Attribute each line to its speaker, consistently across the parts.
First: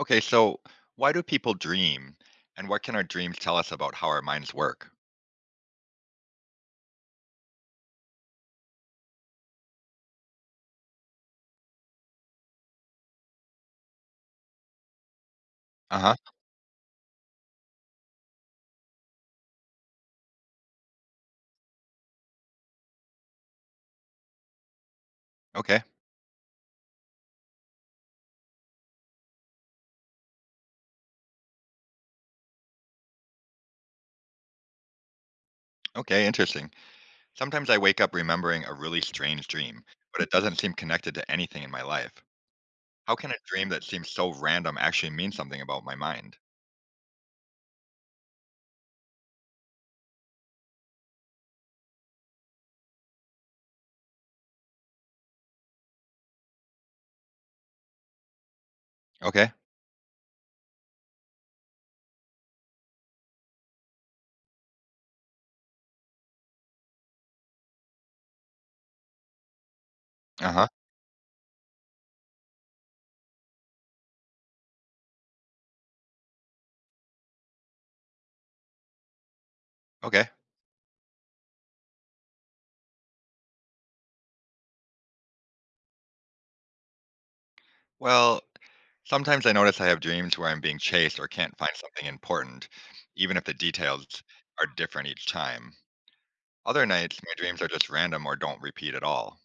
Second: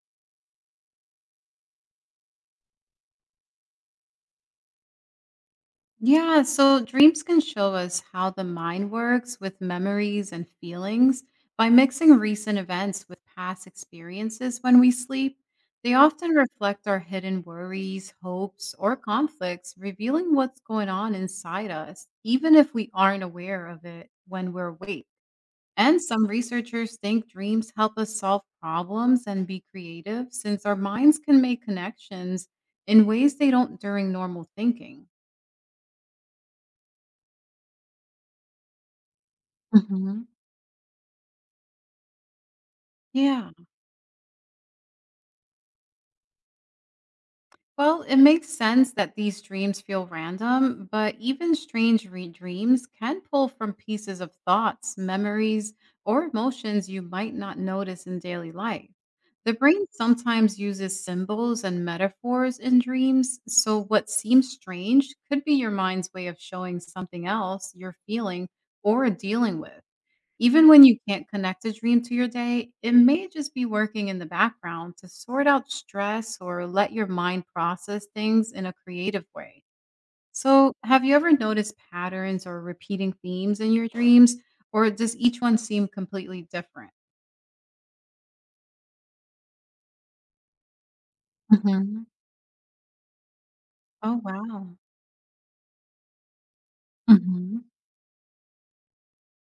Speaker 1: Okay, so why do people dream? And what can our dreams tell us about how our minds work?
Speaker 2: Yeah, so dreams can show us how the mind works with memories and feelings by mixing recent events with past experiences when we sleep. They
Speaker 1: Uh
Speaker 2: often
Speaker 1: huh.
Speaker 2: reflect our hidden worries, hopes, or conflicts, revealing what's going on inside us, even if we aren't aware of it when we're awake.
Speaker 1: Okay.
Speaker 2: And some researchers think dreams help us solve problems and be creative since our minds can make connections in ways they don't during normal thinking.
Speaker 1: Okay, interesting. Sometimes I wake up remembering a really strange dream, but
Speaker 2: Mhm.
Speaker 1: it doesn't seem connected to anything in my life. How can a
Speaker 2: Yeah.
Speaker 1: dream that seems so random actually mean something about my mind?
Speaker 2: Well, it makes sense that these dreams feel random, but even dreams can pull from pieces of thoughts, memories, or emotions you might not notice in daily life.
Speaker 1: Okay.
Speaker 2: The brain sometimes uses symbols and metaphors in dreams, so what seems strange could be your mind's way of showing something else you're feeling or dealing with.
Speaker 1: Uh
Speaker 2: Even
Speaker 1: huh.
Speaker 2: when you can't connect a dream to your day, it may just be working in the background to sort out stress or let your mind process things in a creative way.
Speaker 1: Okay.
Speaker 2: So, have you ever noticed patterns or repeating themes in your dreams, or does each one seem completely different?
Speaker 1: Well, sometimes I notice I have dreams where I'm being chased or can't find something
Speaker 2: Mhm.
Speaker 1: important, even if the
Speaker 2: Oh,
Speaker 1: details are
Speaker 2: wow.
Speaker 1: different each time. Other nights, my dreams
Speaker 2: Mhm.
Speaker 1: are just random or don't repeat at all.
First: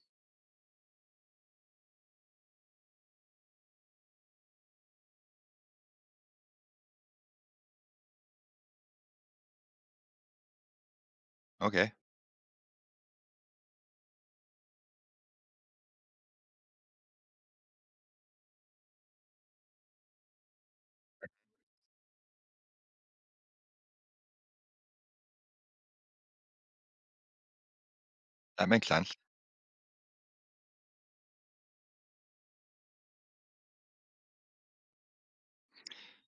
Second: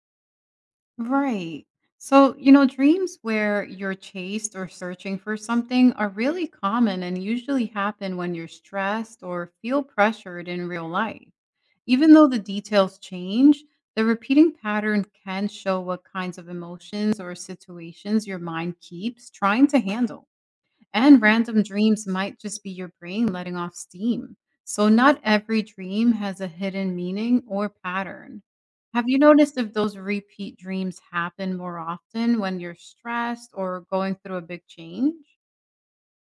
Speaker 2: Right. So, you know, dreams where you're chased or searching for something are really common and usually happen when you're stressed or feel pressured in real life.
Speaker 1: Okay.
Speaker 2: Even though the details change, the repeating pattern can show what kinds of emotions or situations your mind keeps trying to handle. And random dreams might just be your brain letting off steam. So, not every dream has a hidden meaning or pattern.
Speaker 1: That makes
Speaker 2: Have
Speaker 1: sense.
Speaker 2: you noticed if those repeat dreams happen more often when you're stressed or going through a big change?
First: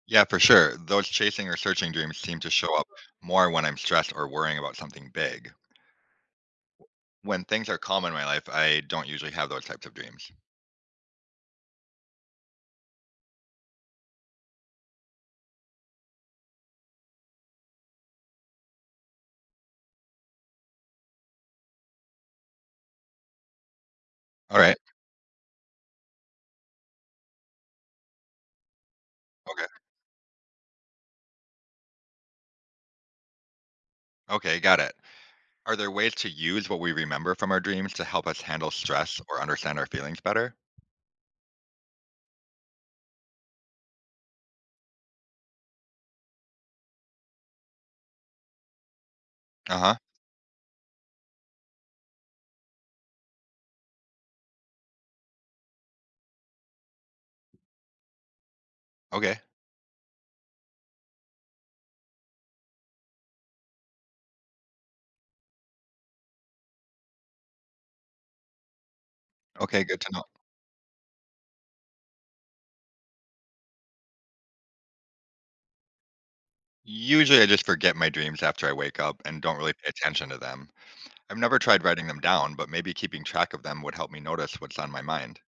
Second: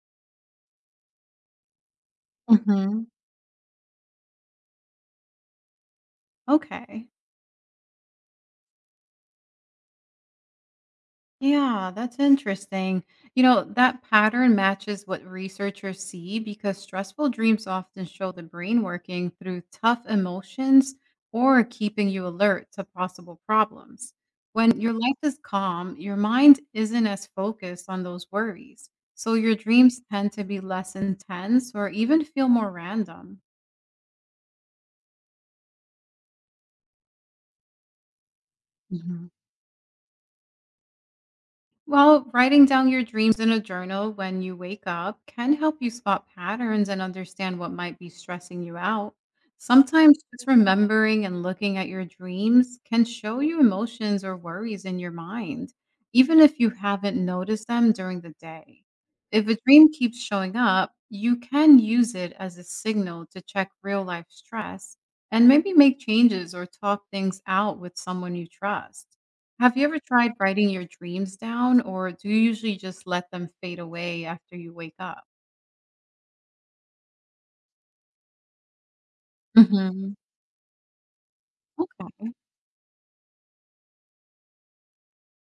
Speaker 1: Yeah, for sure. Those chasing or searching dreams seem to show up
Speaker 2: Hmm.
Speaker 1: more when I'm stressed or worrying about something big.
Speaker 2: Okay.
Speaker 1: When things are calm in my life, I don't usually have those types of dreams.
Speaker 2: Yeah, that's interesting. You know, that pattern matches what researchers see because stressful dreams often show the brain working through tough emotions or keeping you alert to possible problems.
Speaker 1: All right.
Speaker 2: When your life is calm, your mind isn't as focused on those worries. So your
Speaker 1: Okay.
Speaker 2: dreams tend to be less intense or even feel more random.
Speaker 1: Okay, got it. Are there ways to use what we remember from our dreams to help us handle stress or understand our feelings better?
Speaker 2: Well, writing down your dreams in a journal when you wake up can help you spot patterns and understand what might be stressing you out.
Speaker 1: Uh huh.
Speaker 2: Sometimes just remembering and looking at your dreams can show you emotions or worries in your mind, even if you haven't noticed them during the day.
Speaker 1: Okay.
Speaker 2: If a dream keeps showing up, you can use it as a signal to check real life stress and maybe make changes or talk things out with someone you trust. Have
Speaker 1: Okay,
Speaker 2: you ever
Speaker 1: good to know.
Speaker 2: tried writing your dreams down, or do you usually just let them fade away after you wake up?
Speaker 1: Usually I just forget my dreams after I wake up and don't really pay
Speaker 2: Mhm.
Speaker 1: attention to them. I've never tried writing them
Speaker 2: Okay.
Speaker 1: down, but maybe keeping track of them would help me notice what's on my mind.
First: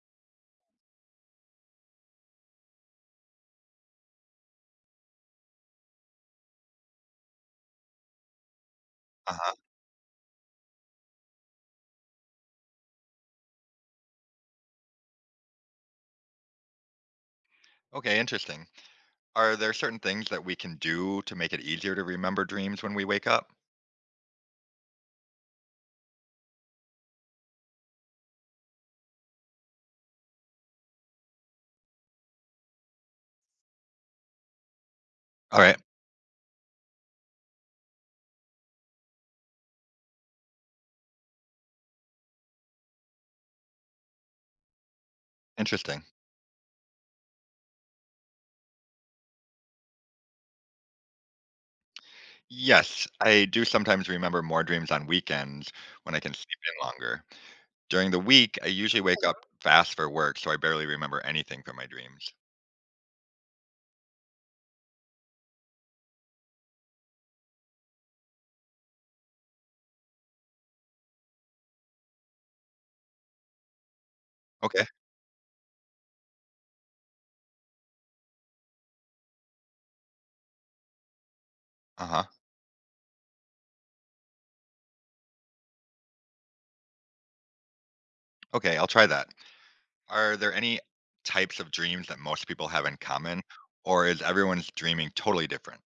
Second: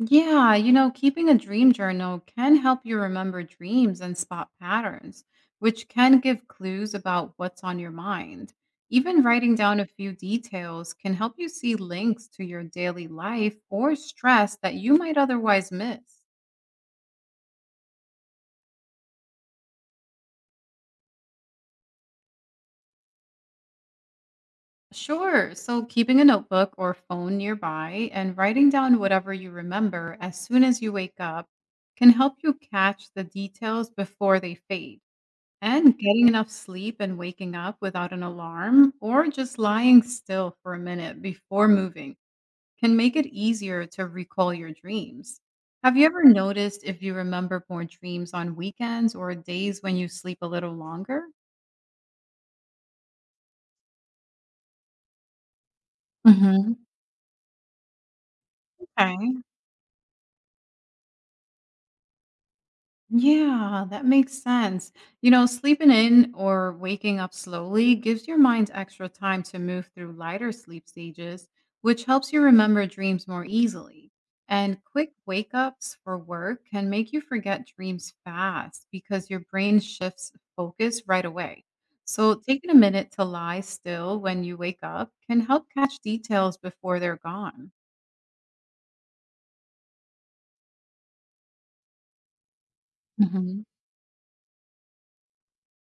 Speaker 2: Yeah, you know, keeping a dream journal can help you remember dreams and spot patterns, which can give clues about what's on your mind. Even
Speaker 1: Uh
Speaker 2: writing
Speaker 1: huh.
Speaker 2: down a few details can help you see links to your daily life or stress that you might otherwise miss.
Speaker 1: Okay, interesting. Are there certain things that we can do to make it easier to remember dreams when we wake up?
Speaker 2: Sure. So, keeping a notebook or phone nearby and writing down whatever you remember as soon as you wake up can help you catch the details before they fade.
Speaker 1: All right,
Speaker 2: And getting enough sleep and waking up without an alarm or just lying still for a minute before moving can make it easier to recall your dreams. Have
Speaker 1: interesting.
Speaker 2: you ever noticed if you remember more dreams on weekends or days when you sleep a little longer?
Speaker 1: Yes, I do sometimes remember more dreams on weekends when I can sleep
Speaker 2: Hmm.
Speaker 1: in longer. During the week, I usually wake up
Speaker 2: Okay.
Speaker 1: fast for work, so I barely remember anything from my dreams.
Speaker 2: Yeah, that makes sense. You know, sleeping in or waking up slowly gives your mind extra time to move through lighter sleep stages, which helps you remember dreams more easily. And
Speaker 1: Okay.
Speaker 2: quick wake ups for work can make you forget dreams fast because your brain shifts focus right away.
Speaker 1: Uh huh.
Speaker 2: So, taking a minute to lie still when you wake up can help catch details before they're gone.
Speaker 1: Okay, I'll try that. Are there any types of dreams that most people have in common, or is everyone's dreaming totally different?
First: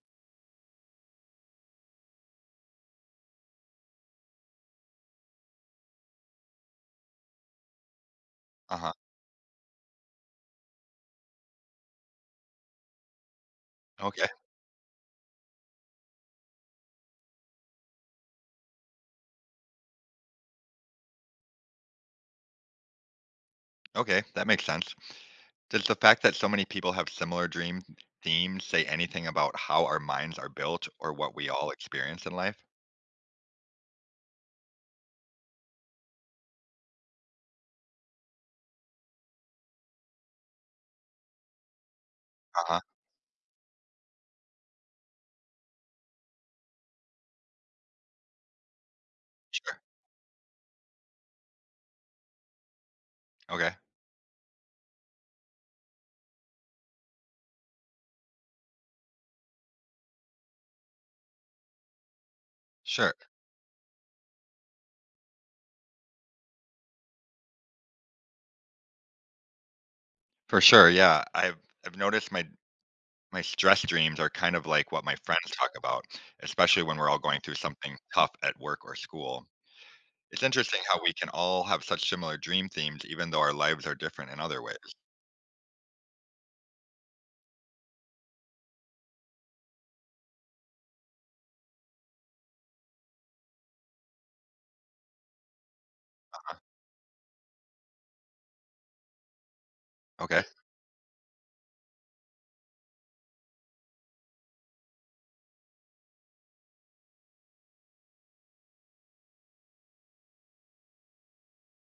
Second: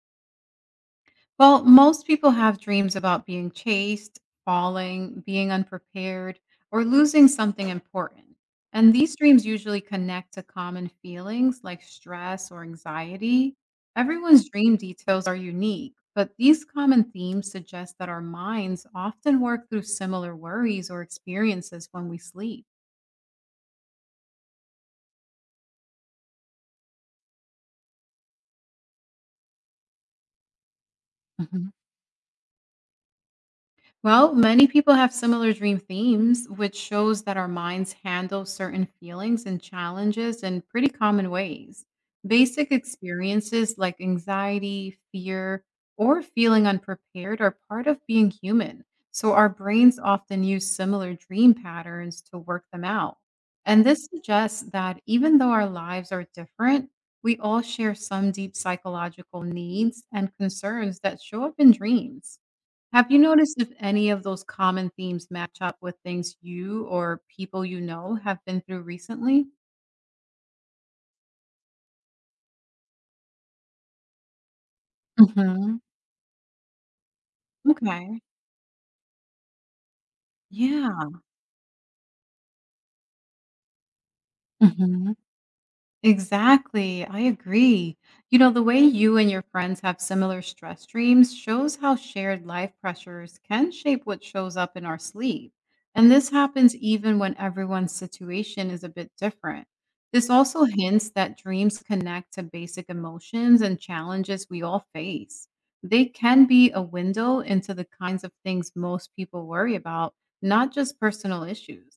Speaker 2: Well, most people have dreams about being chased, falling, being unprepared, or losing something important.
Speaker 1: Uh
Speaker 2: And
Speaker 1: huh.
Speaker 2: these dreams usually connect to common feelings like stress or anxiety.
Speaker 1: Okay.
Speaker 2: Everyone's dream details are unique, but these common themes suggest that our minds often work through similar worries or experiences when we sleep.
Speaker 1: Okay, that makes sense. Does the fact that so many people have similar dream themes say anything about how our minds are built or what we all experience in life?
Speaker 2: Well, many people have similar dream themes, which shows that our minds handle certain feelings and challenges in pretty common ways. Basic
Speaker 1: Uh-huh.
Speaker 2: experiences like anxiety, fear, or feeling unprepared are part of being human. So, our
Speaker 1: Sure.
Speaker 2: brains often use similar dream patterns to work them out.
Speaker 1: Okay.
Speaker 2: And this suggests that even though our lives are different, we all share some deep psychological needs and concerns that show up in dreams. Have
Speaker 1: Sure.
Speaker 2: you noticed if any of those common themes match up with things you or people you know have been through recently?
Speaker 1: For sure. Yeah. I've noticed my stress dreams are kind of like what my friends talk
Speaker 2: Mhm.
Speaker 1: about, especially when we're all going through something
Speaker 2: Okay.
Speaker 1: tough at work or school. It's interesting how
Speaker 2: Yeah.
Speaker 1: we can all have such similar dream themes even though our lives are different in other ways.
Speaker 2: Exactly. I agree. You know, the way you and your friends have similar stress dreams shows how shared life pressures can shape what shows up in our sleep. And this happens even when everyone's situation is a bit different. This
Speaker 1: Okay.
Speaker 2: also hints that dreams connect to basic emotions and challenges we all face. They can be a window into the kinds of things most people worry about, not just personal issues.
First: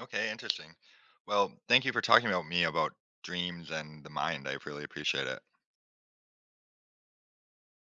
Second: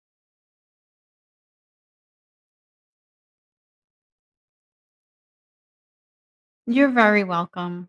Speaker 1: Okay, interesting. Well, thank you for talking about me about dreams and the mind. I really appreciate it.
Speaker 2: You're very welcome.